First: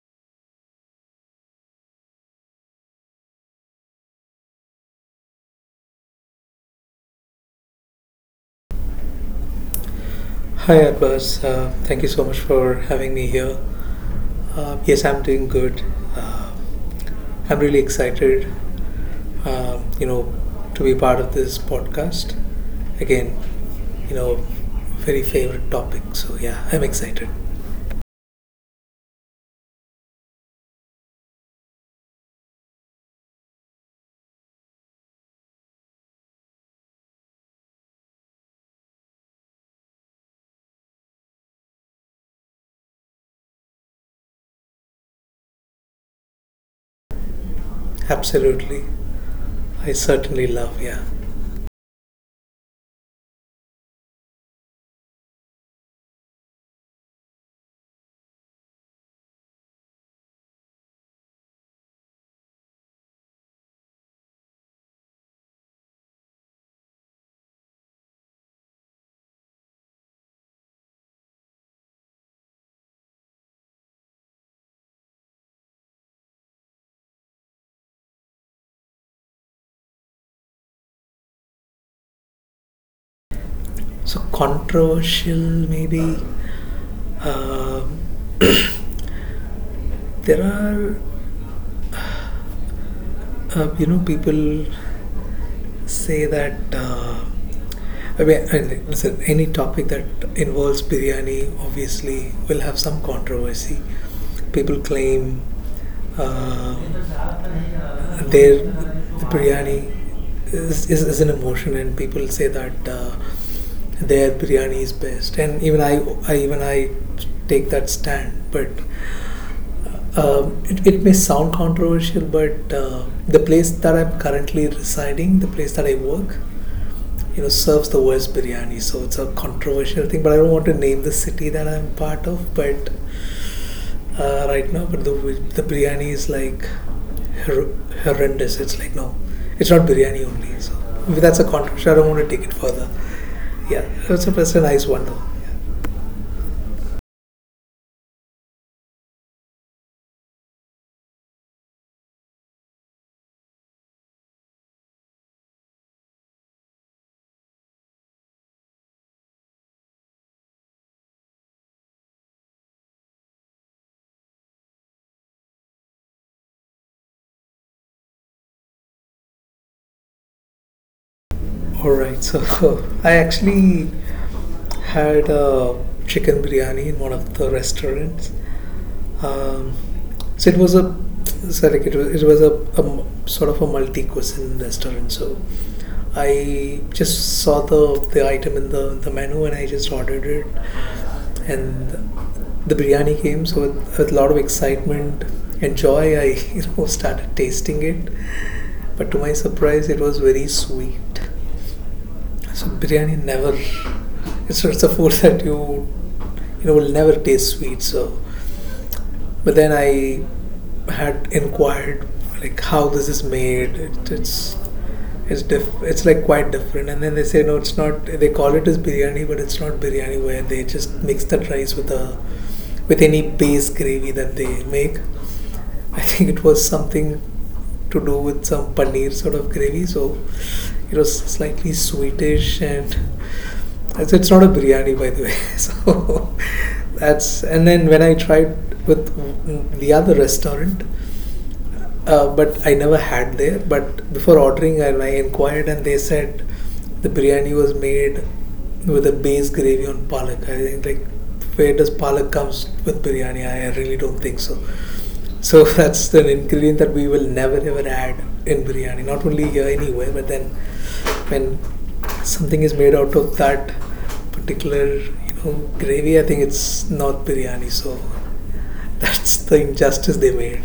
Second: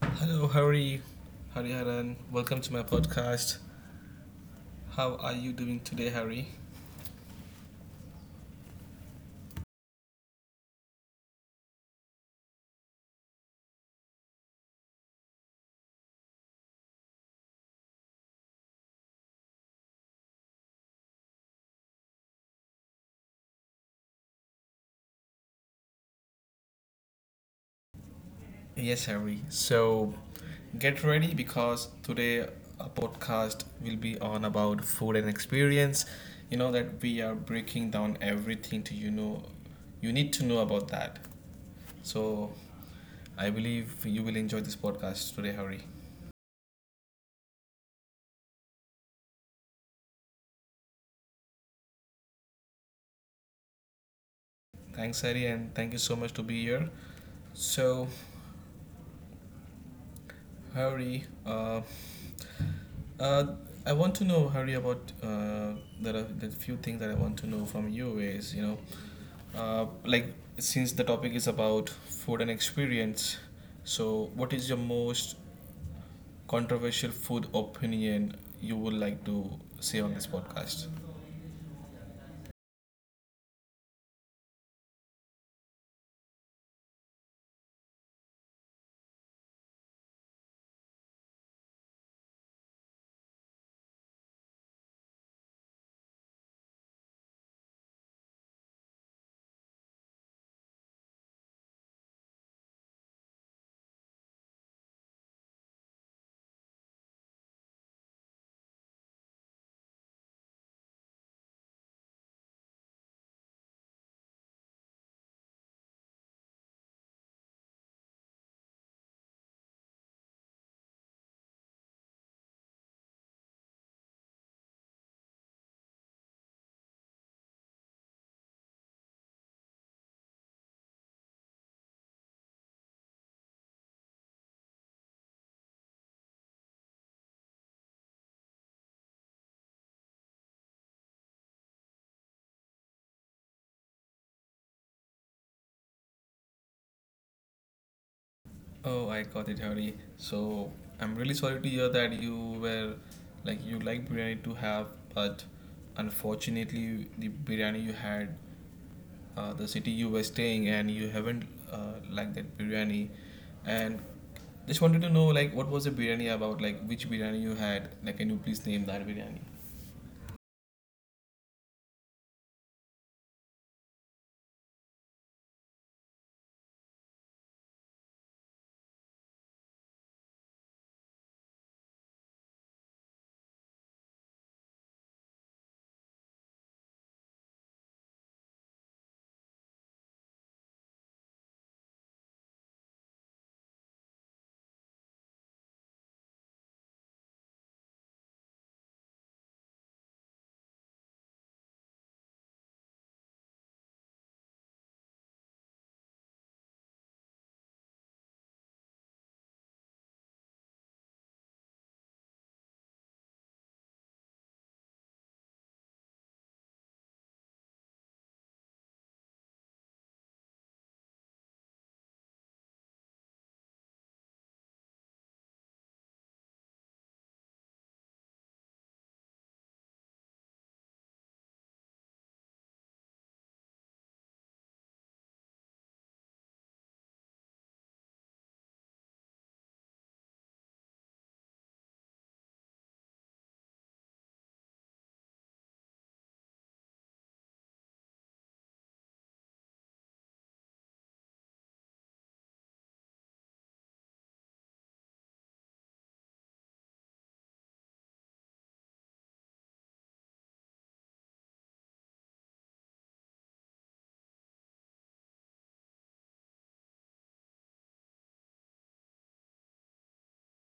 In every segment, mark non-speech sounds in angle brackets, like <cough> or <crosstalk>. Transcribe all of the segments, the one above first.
Hello, Harry. Harry Haran. Welcome to my podcast. How are you doing today, Harry? Hi, Arbaz. Thank you so much for having me here. Yes, I'm doing good. Uh, I'm really excited, um, you know, to be part of this podcast. Again, you know, very favorite topic. So yeah, I'm excited. Yes, Harry. So get ready because today our podcast will be on about food and experience. You know that we are breaking down everything to you need to know about that. So I believe you will enjoy this podcast today, Harry. Absolutely, I certainly love. Yeah. Thanks, Harry, and thank you so much to be here. So, Harry, Uh, I want to know, Harry, about there are the few things that I want to know from you is, like since the topic is about food and experience, so what is your most controversial food opinion you would like to say on this podcast? So controversial, maybe. Um there are, you know, people say that. I listen, any topic that involves biryani obviously will have some controversy. People claim uh, their the biryani is an emotion, and people say that their biryani is best. And even I take that stand, but. uh, Um, it, it may sound controversial, but the place that I'm currently residing, the place that I work, you know, serves the worst biryani. So it's a controversial thing, but I don't want to name the city that I'm part of. But right now, the biryani is like hor- horrendous. It's like no, it's not biryani only. So that's a controversy, I don't want to take it further. Yeah, it's a nice one though. Oh, I got it, Hari. So I'm really sorry to hear that you were like you like biryani to have, but unfortunately the biryani you had, the city you were staying, and you haven't liked that biryani. And just wanted to know like what was the biryani about? Like which biryani you had? Like can you please name that biryani? All right, so <laughs> I actually had a chicken biryani in one of the restaurants. Um, so it was a so like it was it was a sort of a multi cuisine restaurant. So I just saw the item in the menu and I just ordered it, and the biryani came. So with, a lot of excitement and joy, I <laughs> you know started tasting it. But to my surprise, it was very sweet. So biryani never it's, it's a food <laughs> that you know will never taste sweet. So but then I had inquired like how this is made. It's like quite different. And then they say no, it's not. They call it as biryani, but it's not biryani, where they just mix that rice with a with any base gravy that they make. I think it was something to do with some paneer sort of gravy, so it was slightly sweetish and it's not a biryani, by the way. <laughs> So that's, and then when I tried with the other restaurant, but I never had there. But before ordering, I inquired and they said the biryani was made with a base gravy on palak. I think like where does palak comes with biryani? I really don't think so. <laughs> So that's an ingredient that we will never ever add in biryani. Not only here anywhere, but then when something is made out of that particular you know gravy, I think it's not biryani. So <laughs> that's the injustice they made.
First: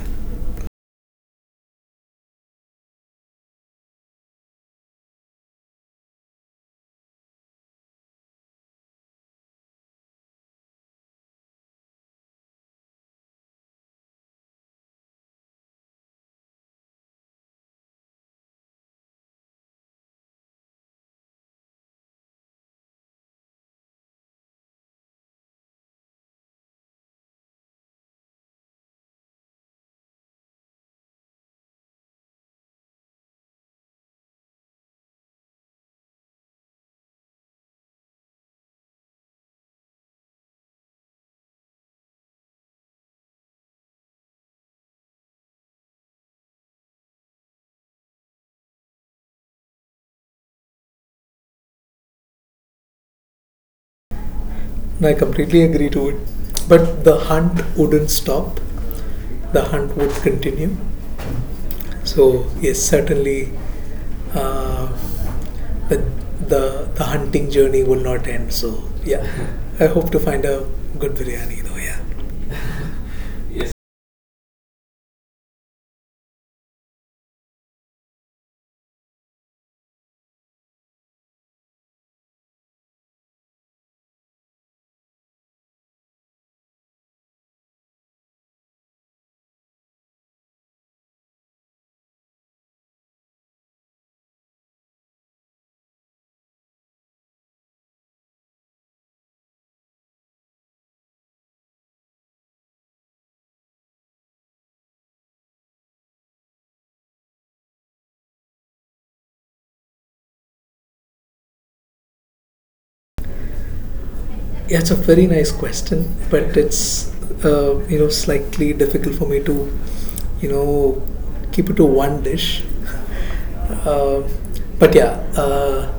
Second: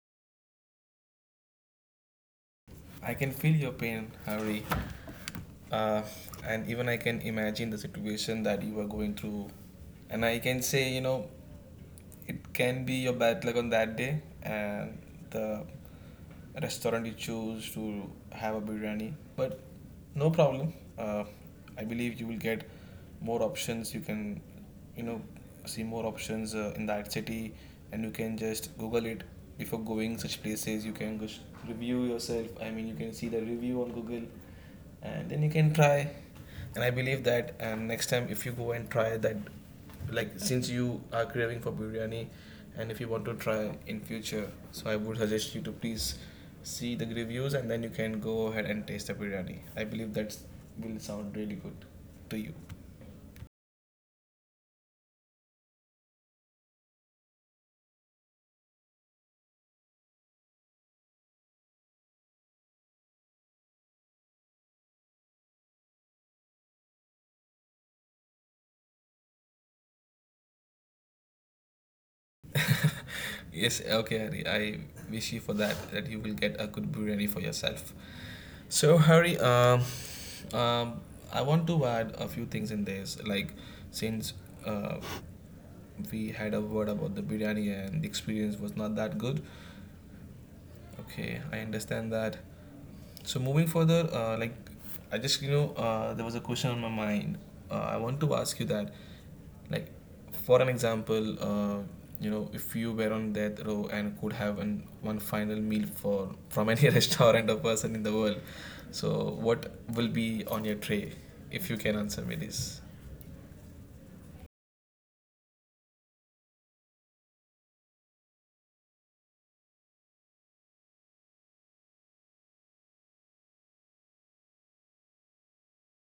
I can feel your pain, Hari. Uh, and even I can imagine the situation that you are going through. And I can say, you know, it can be your bad luck on that day and the restaurant you choose to have a biryani. But no problem. I believe you will get more options. You can you know see more options in that city, and you can just google it before going such places. You can just review yourself. I mean, you can see the review on google, and then you can try, and I believe that next time if you go and try that, like since you are craving for biryani and if you want to try in future, so I would suggest you to please see the reviews and then you can go ahead and taste the biryani. I believe that will sound really good to you. I completely agree to it. But the hunt wouldn't stop, the hunt would continue. So, yes, certainly uh, the, the hunting journey will not end. So, yeah, I hope to find a good biryani though, yeah. <laughs> Yes, okay, Hari. I wish you for that, that you will get a good biryani for yourself. So, Hari, um, I want to add a few things in this. Like, since uh, we had a word about the biryani and the experience was not that good, okay, I understand that. So moving further, like I just there was a question on my mind. I want to ask you that, like for an example, if you were on death row and could have one final meal for from any <laughs> restaurant or person in the world, so what will be on your tray if you can answer me this? Yeah, it's a very nice question, but it's you know slightly difficult for me to you know keep it to one dish. <laughs> Uh, but yeah, uh,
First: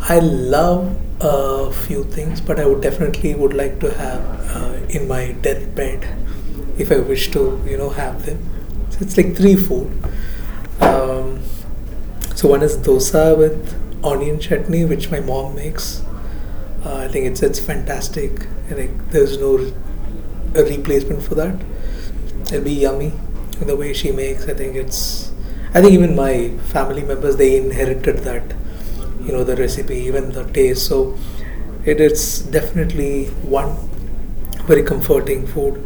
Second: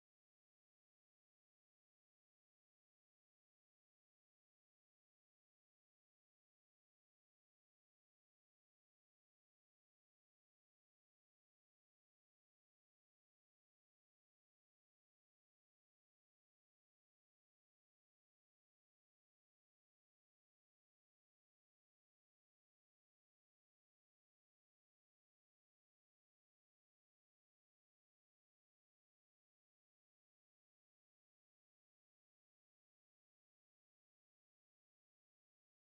I love a few things, but I would definitely would like to have in my deathbed if I wish to, you know, have them. So it's like three food. Um, so one is dosa with onion chutney, which my mom makes. I think it's fantastic. Like there's no replacement for that. It'll be yummy. The way she makes, I think it's. I think even my family members they inherited that, you know, the recipe, even the taste. So, it is definitely one very comforting food.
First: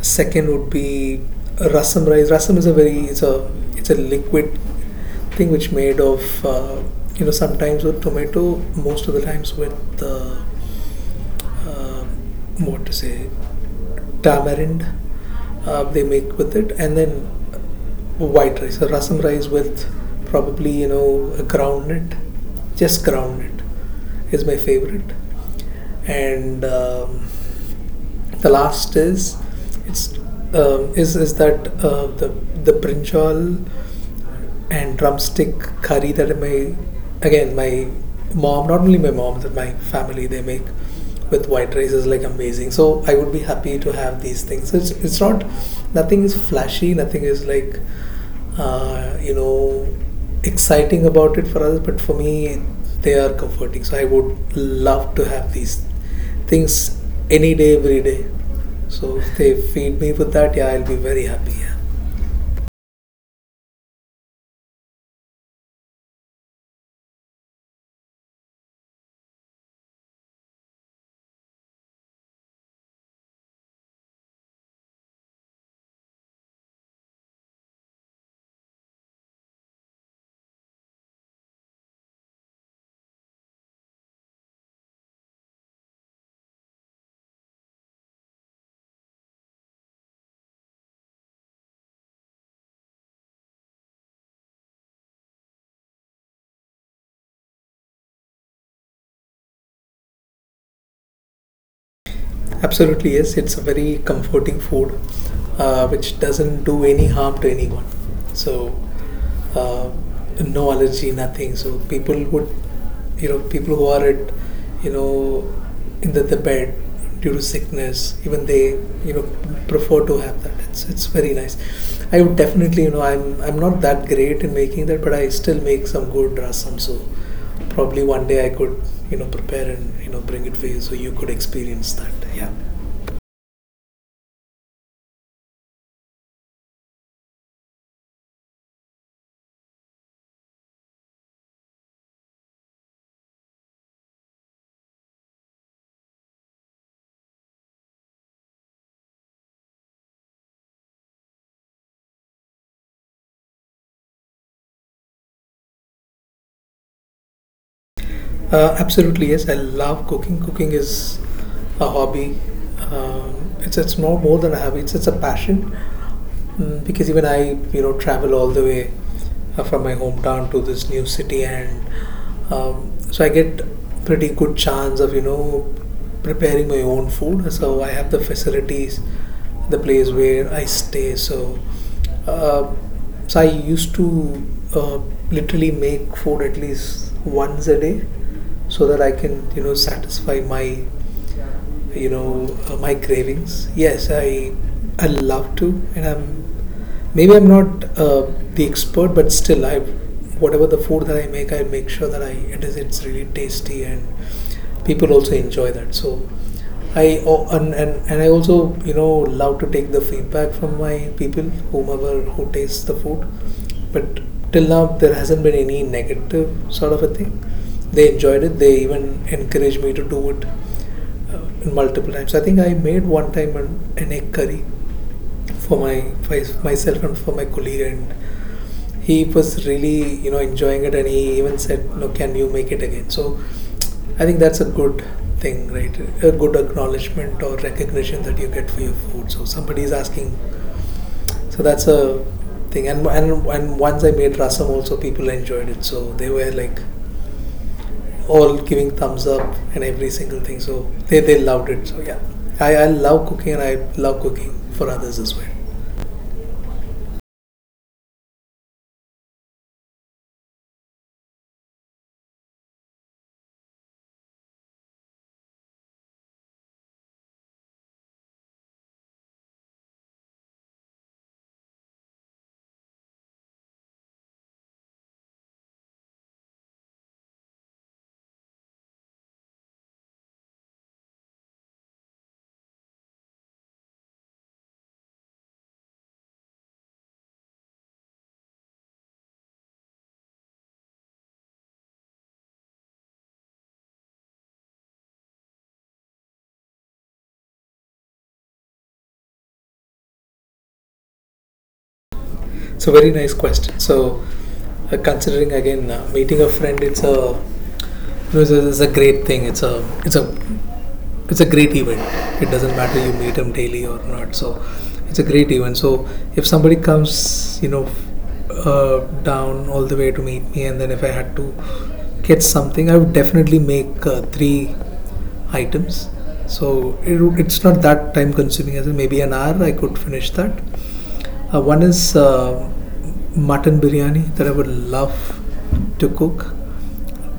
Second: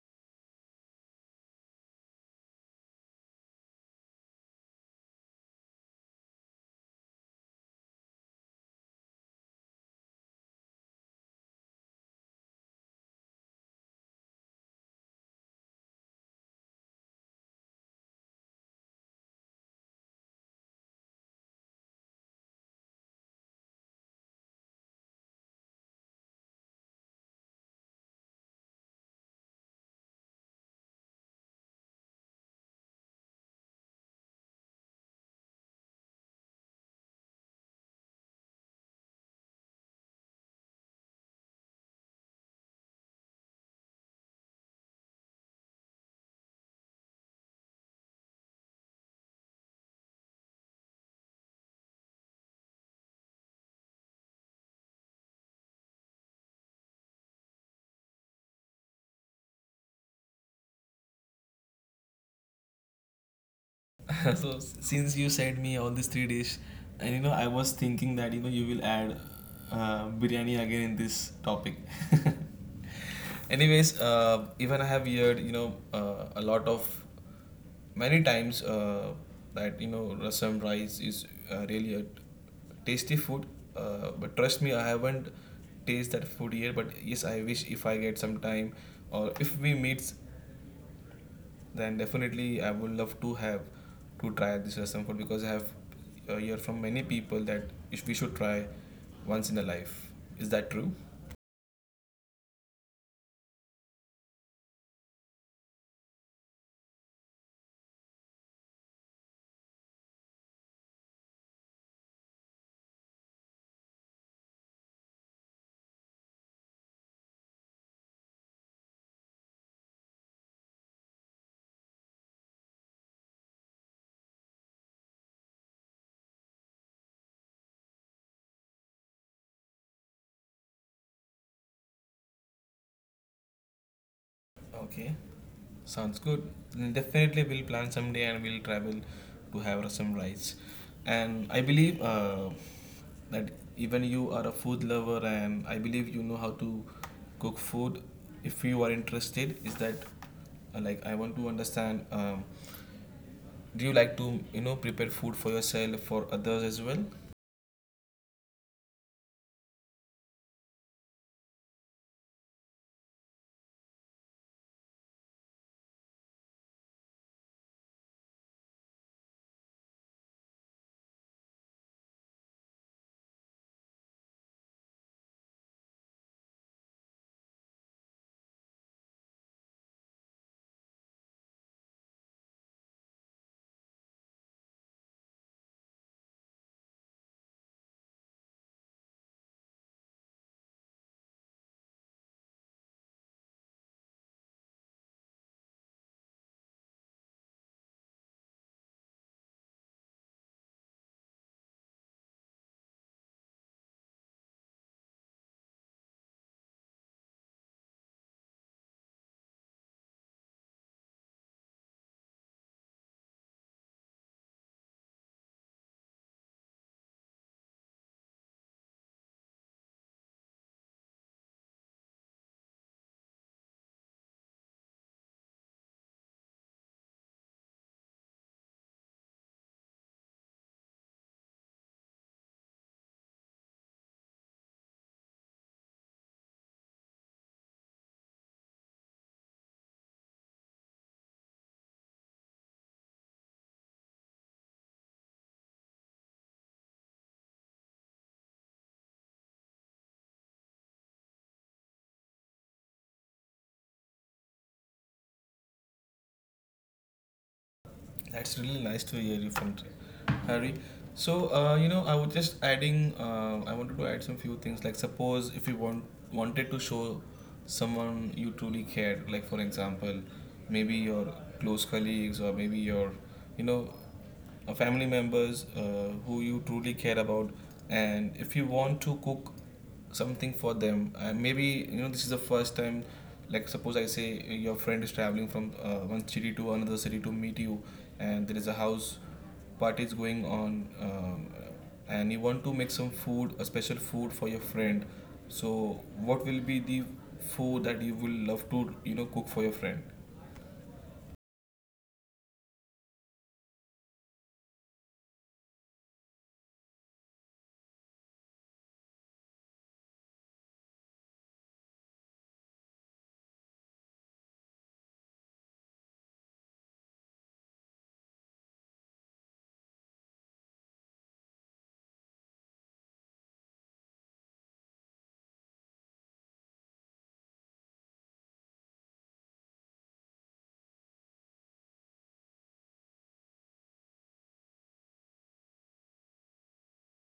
Second would be rasam rice. Rasam is a very it's a liquid thing which made of you know sometimes with tomato, most of the times with uh, uh, what to say tamarind they make with it, and then white rice, a rasam rice with probably you know a groundnut, just groundnut is my favorite, and the last is it's is that the brinjal and drumstick curry that my again my mom, not only my mom but my family, they make with white rice is like amazing. So I would be happy to have these things. It's not, nothing is flashy, nothing is like you know exciting about it for others, but for me they are comforting. So I would love to have these things any day, every day. So if they feed me with that, yeah, I'll be very happy. Yeah. <laughs> Since you said me all these three dish, and you know I was thinking that you know you will add biryani again in this topic. <laughs> Anyways, even I have heard a lot of many times that you know rasam rice is really a tasty food. But trust me, I haven't taste that food yet. But yes, I wish if I get some time or if we meet, then definitely I would love to have to try this Assam food, because I have heard from many people that if we should try once in a life. Is that true? Absolutely, yes. It's a very comforting food which doesn't do any harm to anyone. So, uh, no allergy, nothing. So, people would, you know, people who are at, you know, in the bed due to sickness, even they, you know, prefer to have that. It's very nice. I would definitely, you know, I'm not that great in making that, but I still make some good rasam. So, probably one day I could you know prepare and you know bring it for you so you could experience that. Yeah. Okay, sounds good. Definitely, we'll plan someday and we'll travel to have some rides. And I believe that even you are a food lover, and I believe you know how to cook food. If you are interested, is that like I want to understand? Do you like to prepare food for yourself for others as well? Absolutely, yes. I love cooking. Cooking is a hobby. It's more than a hobby. It's a passion. Because even I, you know, travel all the way from my hometown to this new city, and so I get pretty good chance of you know preparing my own food. So I have the facilities, the place where I stay. So. Uh, so I used to uh, literally make food at least once a day so that I can you know satisfy my my cravings. Yes, I love to, and I'm Maybe I'm not the expert, but still, I whatever the food that I make sure that I it is it's really tasty and people also enjoy that. So I oh, and I also you know love to take the feedback from my people, whomever who tastes the food. But till now, there hasn't been any negative sort of a thing. They enjoyed it. They even encouraged me to do it uh, multiple times. I think I made one time an egg curry for my for myself and for my colleague, and he was really you know enjoying it, and he even said no, can you make it again? So I think that's a good thing, right? A good acknowledgement or recognition that you get for your food, so somebody is asking. So that's a thing. And and once I made rasam also people enjoyed it, so they were like all giving thumbs up and every single thing. So they loved it. So yeah, I love cooking, and I love cooking for others as well. That's really nice to hear you from Harry. So you know, I was just adding. I wanted to add some few things. Like suppose if you wanted to show someone you truly cared, like for example, maybe your close colleagues or maybe your, you know, family members who you truly care about, and if you want to cook something for them, maybe you know this is the first time, like suppose I say your friend is traveling from one city to another city to meet you, and there is a house party is going on, and you want to make some food, a special food for your friend. So what will be the food that you will love to cook for your friend? It's a very nice question. So, considering again meeting a friend, it's a great thing. It's a it's a great event. It doesn't matter you meet him daily or not. So, it's a great event. So, if somebody comes, you know, down all the way to meet me, and then if I had to get something, I would definitely make three items. So it's not that time consuming as well. Maybe an hour I could finish that. One is mutton biryani that I would love to cook.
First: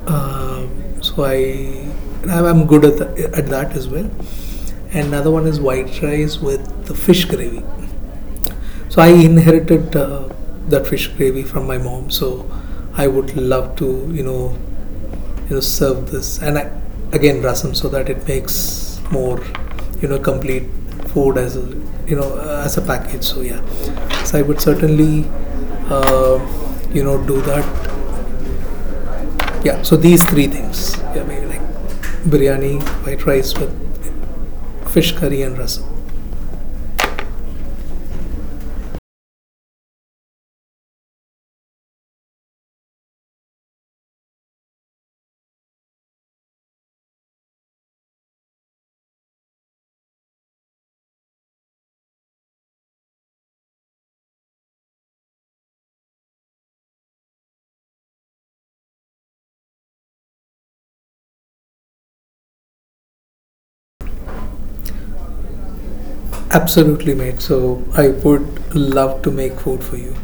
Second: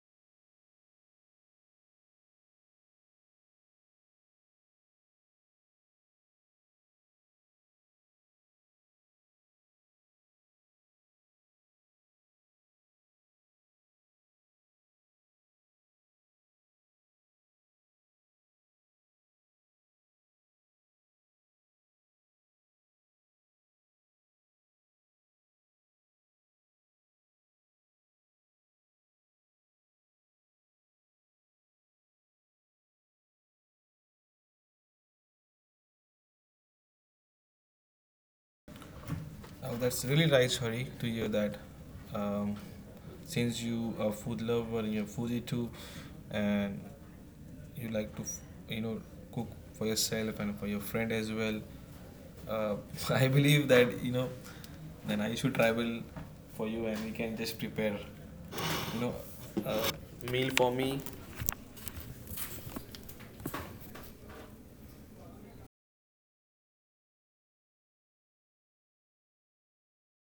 Uh, so I I'm good at, at that as well. And another one is white rice with the fish gravy. So I inherited that fish gravy from my mom. So I would love to you know serve this, and again rasam so that it makes more you know complete food as a as a package. So yeah, so I would certainly uh, you know do that. Yeah, so these three things, yeah, maybe like biryani, white rice with fish curry, and rasam. Oh, that's really nice, Hari, to hear that. Um, since you are food lover and you're foodie too, and you like to, you know, cook for yourself and for your friend as well, uh, <laughs> I believe that you know, then I should travel for you and we can just prepare, you know, a meal for me. Absolutely mate, so I would love to make food for you.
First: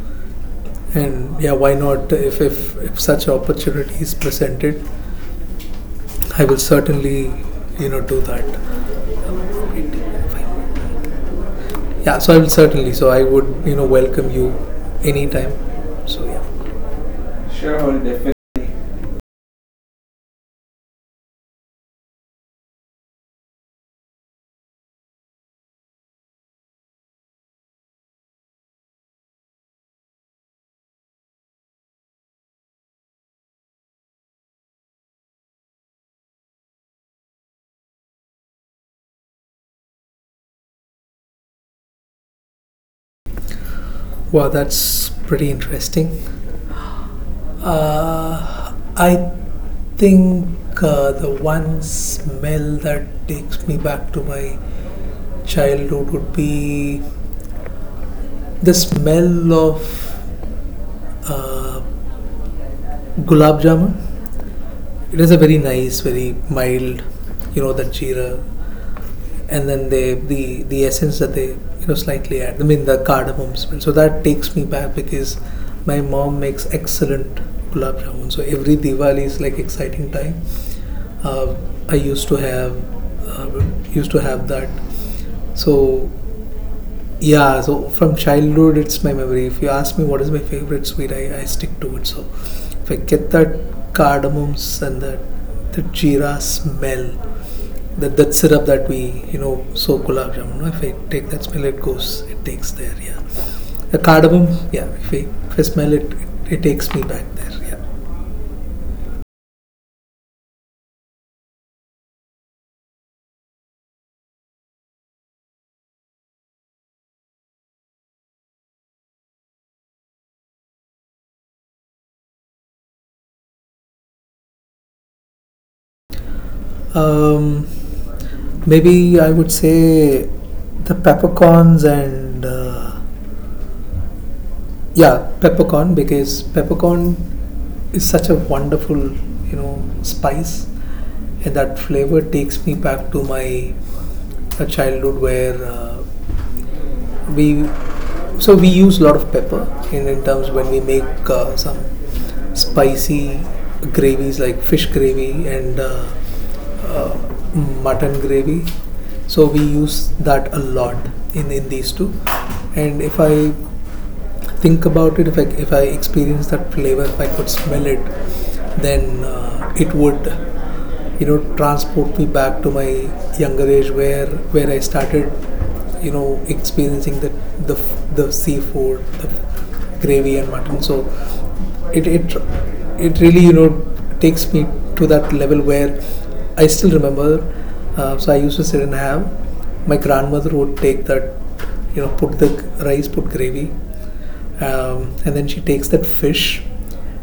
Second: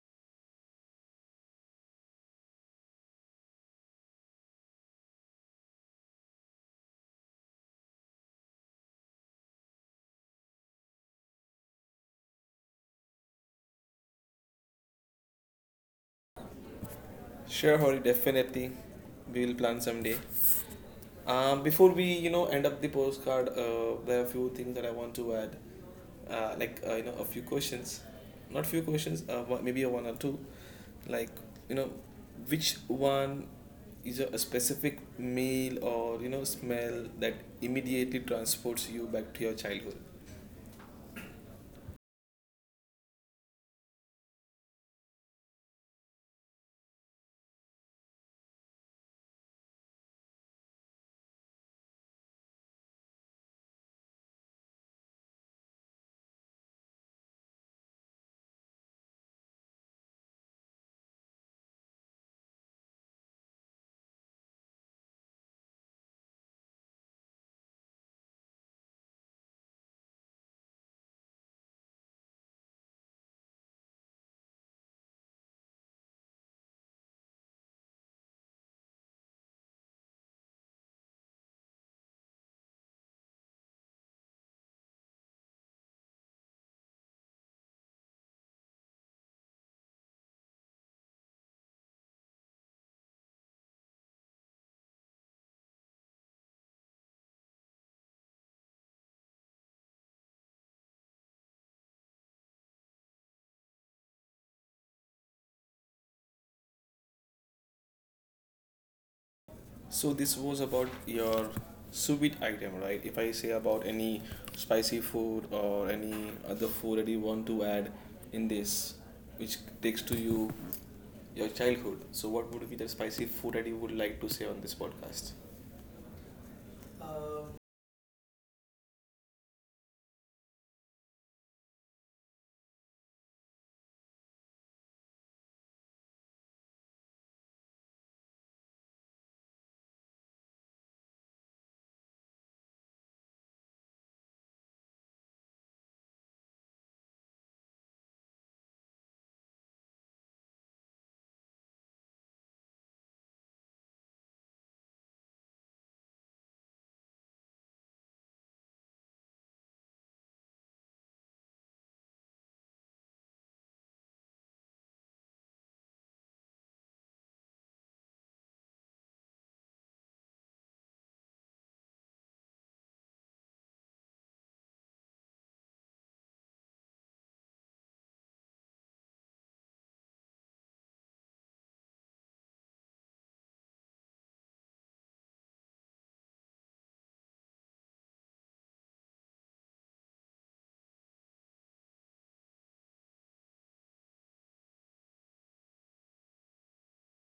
And yeah, why not? If if such opportunity is presented, I will certainly you know do that. Yeah, so I will certainly. So I would, you know, welcome you anytime. So yeah. Sure, Sure, Hori, well, definitely. definitely. We will plan someday. Before we, you know, end up the postcard, there are a few things that I want to add, you know, a few questions, not few questions, maybe a one or two, like you know, which one is a specific meal or you know smell that immediately transports you back to your childhood? Wow, that's pretty interesting. I think the one smell that takes me back to my childhood would be the smell of uh, gulab jamun. It is a very nice, very mild, you know, that jeera, and then they the essence that they you know slightly add. I mean the cardamom smell. So that takes me back because my mom makes excellent gulab jamun. So every Diwali is like exciting time. Uh, I uh, used to have that. So yeah, so from childhood it's my memory. If you ask me what is my favorite sweet, I stick to it. So if I get that cardamoms and that the jeera smell, that syrup that we, you know, soak gulab jamun, no? If I take that smell, it goes, it takes there, yeah. The cardamom, yeah, if I smell it, takes me back there, yeah. So this was about your sous vide item, right? If I say about any spicy food or any other food that you want to add in this, which takes to you your childhood. So what would be the spicy food that you would like to say on this podcast? Um, Maybe I would say the peppercorns and, yeah, peppercorn, because peppercorn is such a wonderful, you know, spice, and that flavor takes me back to my a childhood where we we use a lot of pepper in terms when we make some spicy gravies like fish gravy and uh, mutton gravy, so we use that a lot in these two. And if I think about it, if I experience that flavor, if I could smell it, then it would, you know, transport me back to my younger age where I started, you know, experiencing the, the seafood, the gravy and mutton. So it, it it really, you know, takes me to that level where I still remember. So I used to sit and have, my grandmother would take that, you know, put the rice, put gravy, and then she takes that fish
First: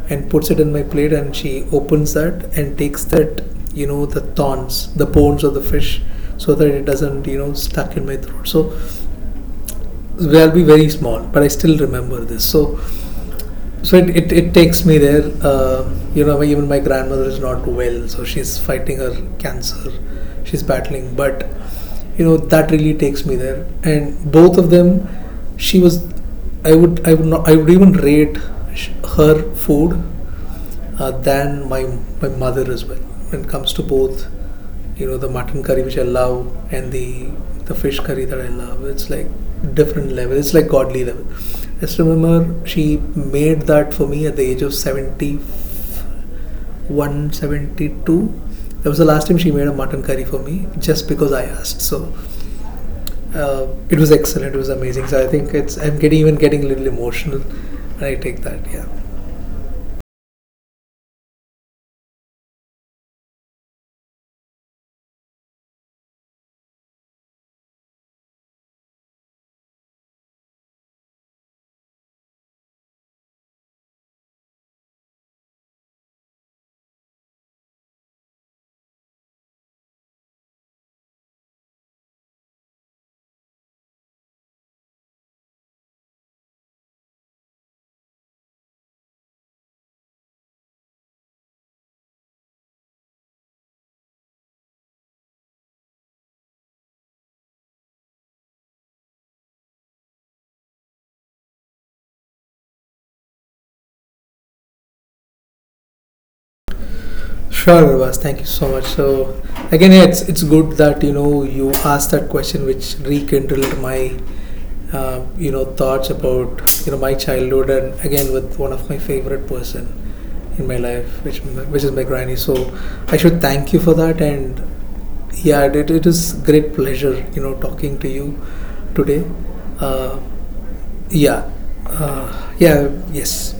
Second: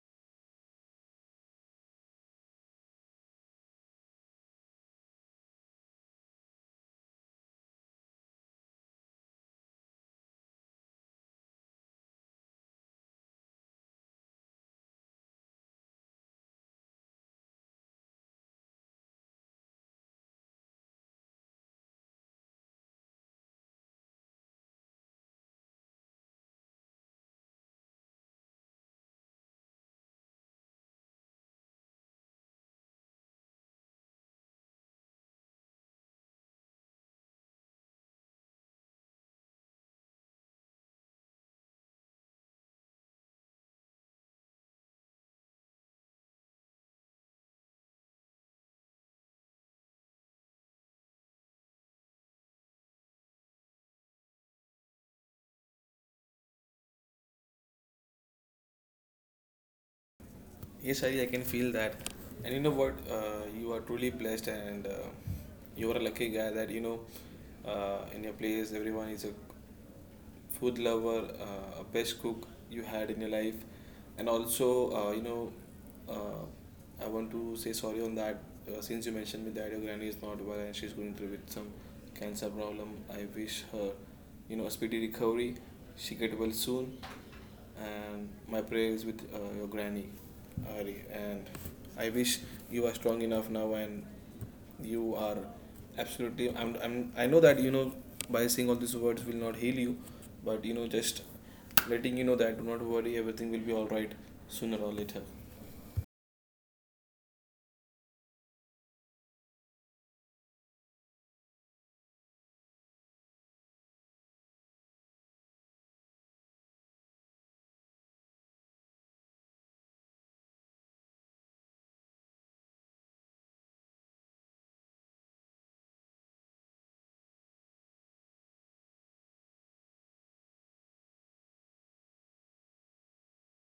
and puts it in my plate, and she opens that and takes that, you know, the thorns, the bones of the fish, so that it doesn't, you know, stuck in my throat. So they'll be very small, but I still remember this. So it takes me there. You know, even my grandmother is not well, so she's fighting her cancer. She's battling, but you know, that really takes me there. And both of them, she was. I would not I would even rate sh- her food than my mother as well. When it comes to both, you know, the mutton curry which I love and the fish curry that I love, it's like different level. It's like godly level. I still remember she made that for me at the age of 71, 72. That was the last time she made a mutton curry for me, just because I asked. So it was excellent. It was amazing. So I think it's I'm getting even getting a little emotional, and I take that. Yeah. Yes, Hari, I can feel that. And you know what? You are truly blessed, and you are a lucky guy that you know in your place everyone is a food lover, a best cook you had in your life, and also I want to say sorry on that. Since you mentioned me that your granny is not well and she's going through with some cancer problem, I wish her you know a speedy recovery. She get well soon, and my prayers with your granny, Ari. And I wish you are strong enough now, and you are absolutely. I'm, I'm. I know that you know by saying all these words will not heal you, but you know just letting you know that do not worry, everything will be all right sooner or later. Sure, Arvaz, thank you so much. So again, yeah, it's good that you know you asked that question, which rekindled my you know, thoughts about, you know, my childhood, and again with one of my favorite person in my life, which is my granny. So I should thank you for that, and yeah, it is great pleasure, you know, talking to you today. Uh, yeah, yeah, yes,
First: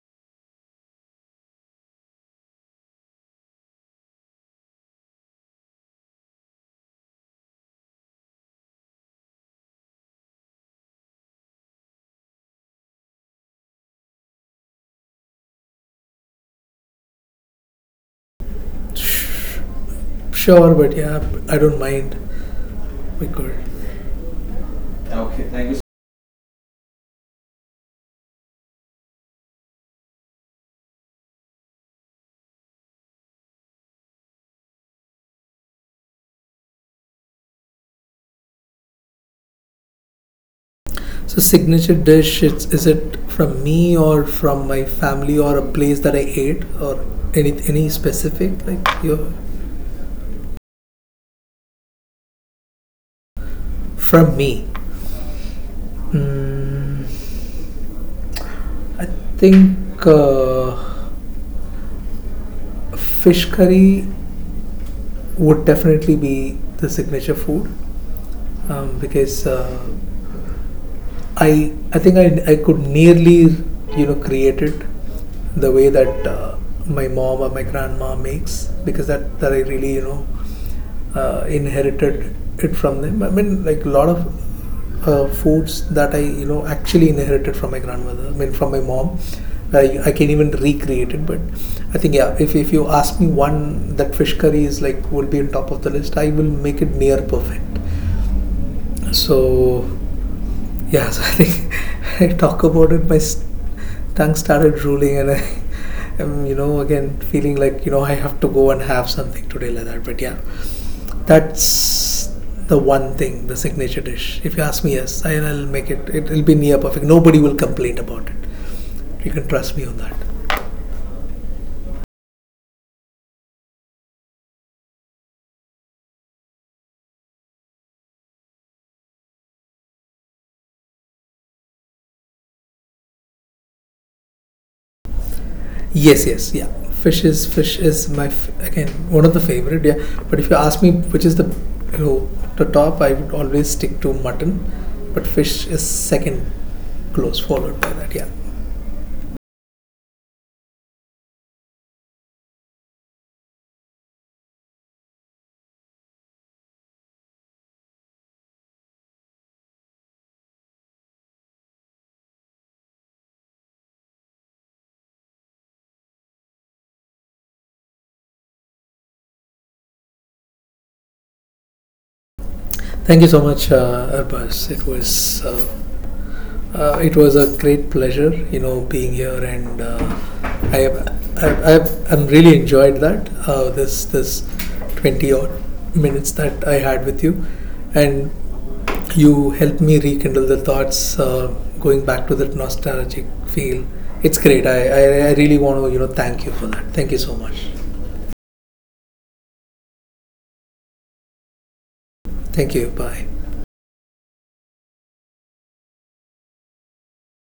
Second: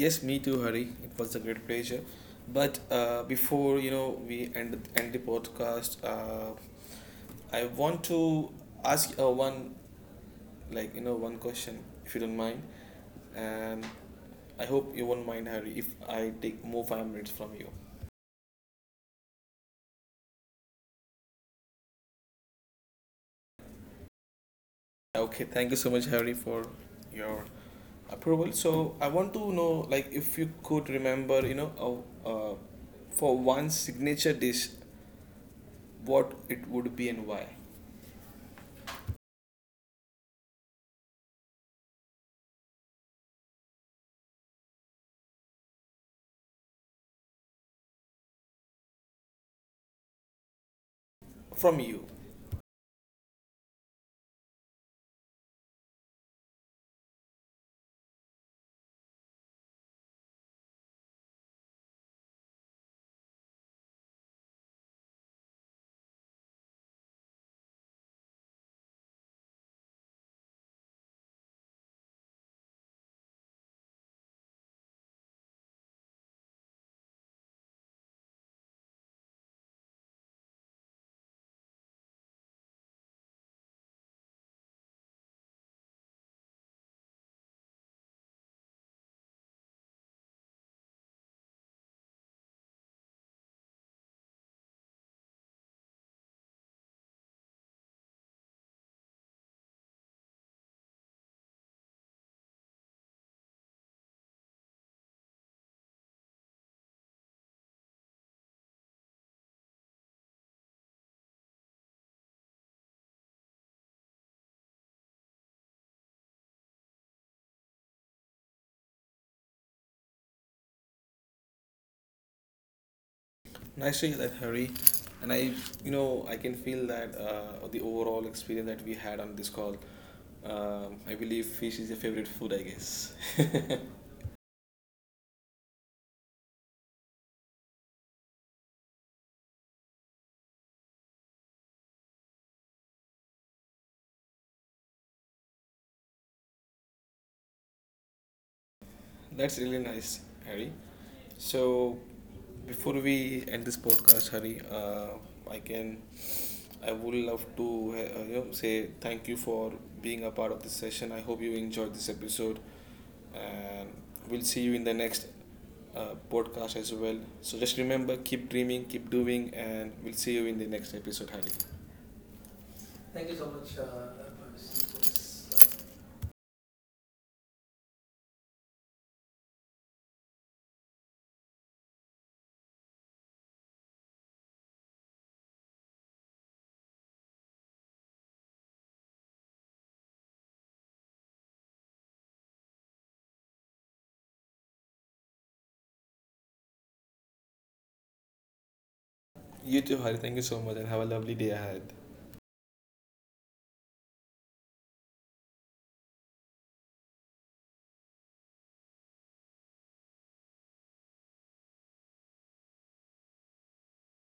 Yes, me too, Hari. It was a great pleasure. But before you know we end the podcast, I want to ask one, like you know one question, if you don't mind, and I hope you won't mind, Hari, if I take more 5 minutes from you. sure, but yeah, I don't mind. We could. Okay, Okay, thank thank you you. so much, Harry, for your approval. So I want to know, like, if you could remember, you know, uh, uh, for one signature dish, what it would be and why. So signature dish, is it from me or from my family or a place that I ate or any specific, like your From you. from me? Mm, I think fish curry would definitely be the signature food because I think I could nearly, you know, create it the way that my mom or my grandma makes, because that I really, you know, inherited it from them. I mean, like a lot of foods that I, you know, actually inherited from my grandmother. I mean, from my mom. I can even recreate it. But I think yeah, if you ask me one, that fish curry is like, will be on top of the list. I will make it near perfect. So yeah, <laughs> so I think <laughs> I talk about it, my tongue started drooling, and I <laughs> am, you know, again feeling like, you know, I have to go and have something today like that. But yeah, that's the one thing, the signature dish. If you ask me, yes, will make it. It'll be near perfect. Nobody will complain about it. You can trust me on that. Nice to hear that, Hari. And I, you know, I can feel that the overall experience that we had on this call. I believe fish is your favorite food, I guess. <laughs> Yes, yes, yeah. Fish is my again, one of the favorite. Yeah, but if you ask me which is the, you know, the top, I would always stick to mutton, but fish is second, close followed by that. Yeah. That's really nice, Harry. So before we end this podcast, Harry, I can, I would love to, you know, say thank you for being a part of this session. I hope you enjoyed this episode, and we'll see you in the next podcast as well. So just remember, keep dreaming, keep doing, and we'll see you in the next episode, Hari. Thank you Thank you so so much, much, Arbaz. It Parvez. was. It was a great pleasure, you know, being here, and I, I'm really enjoyed that this 20 odd minutes that I had with you, and you helped me rekindle the thoughts going back to that nostalgic feel. It's great. I really want to, you know, thank you for that. Thank you so much. You too, Hari. Thank you so much, and have a lovely day ahead. Thank you. Bye.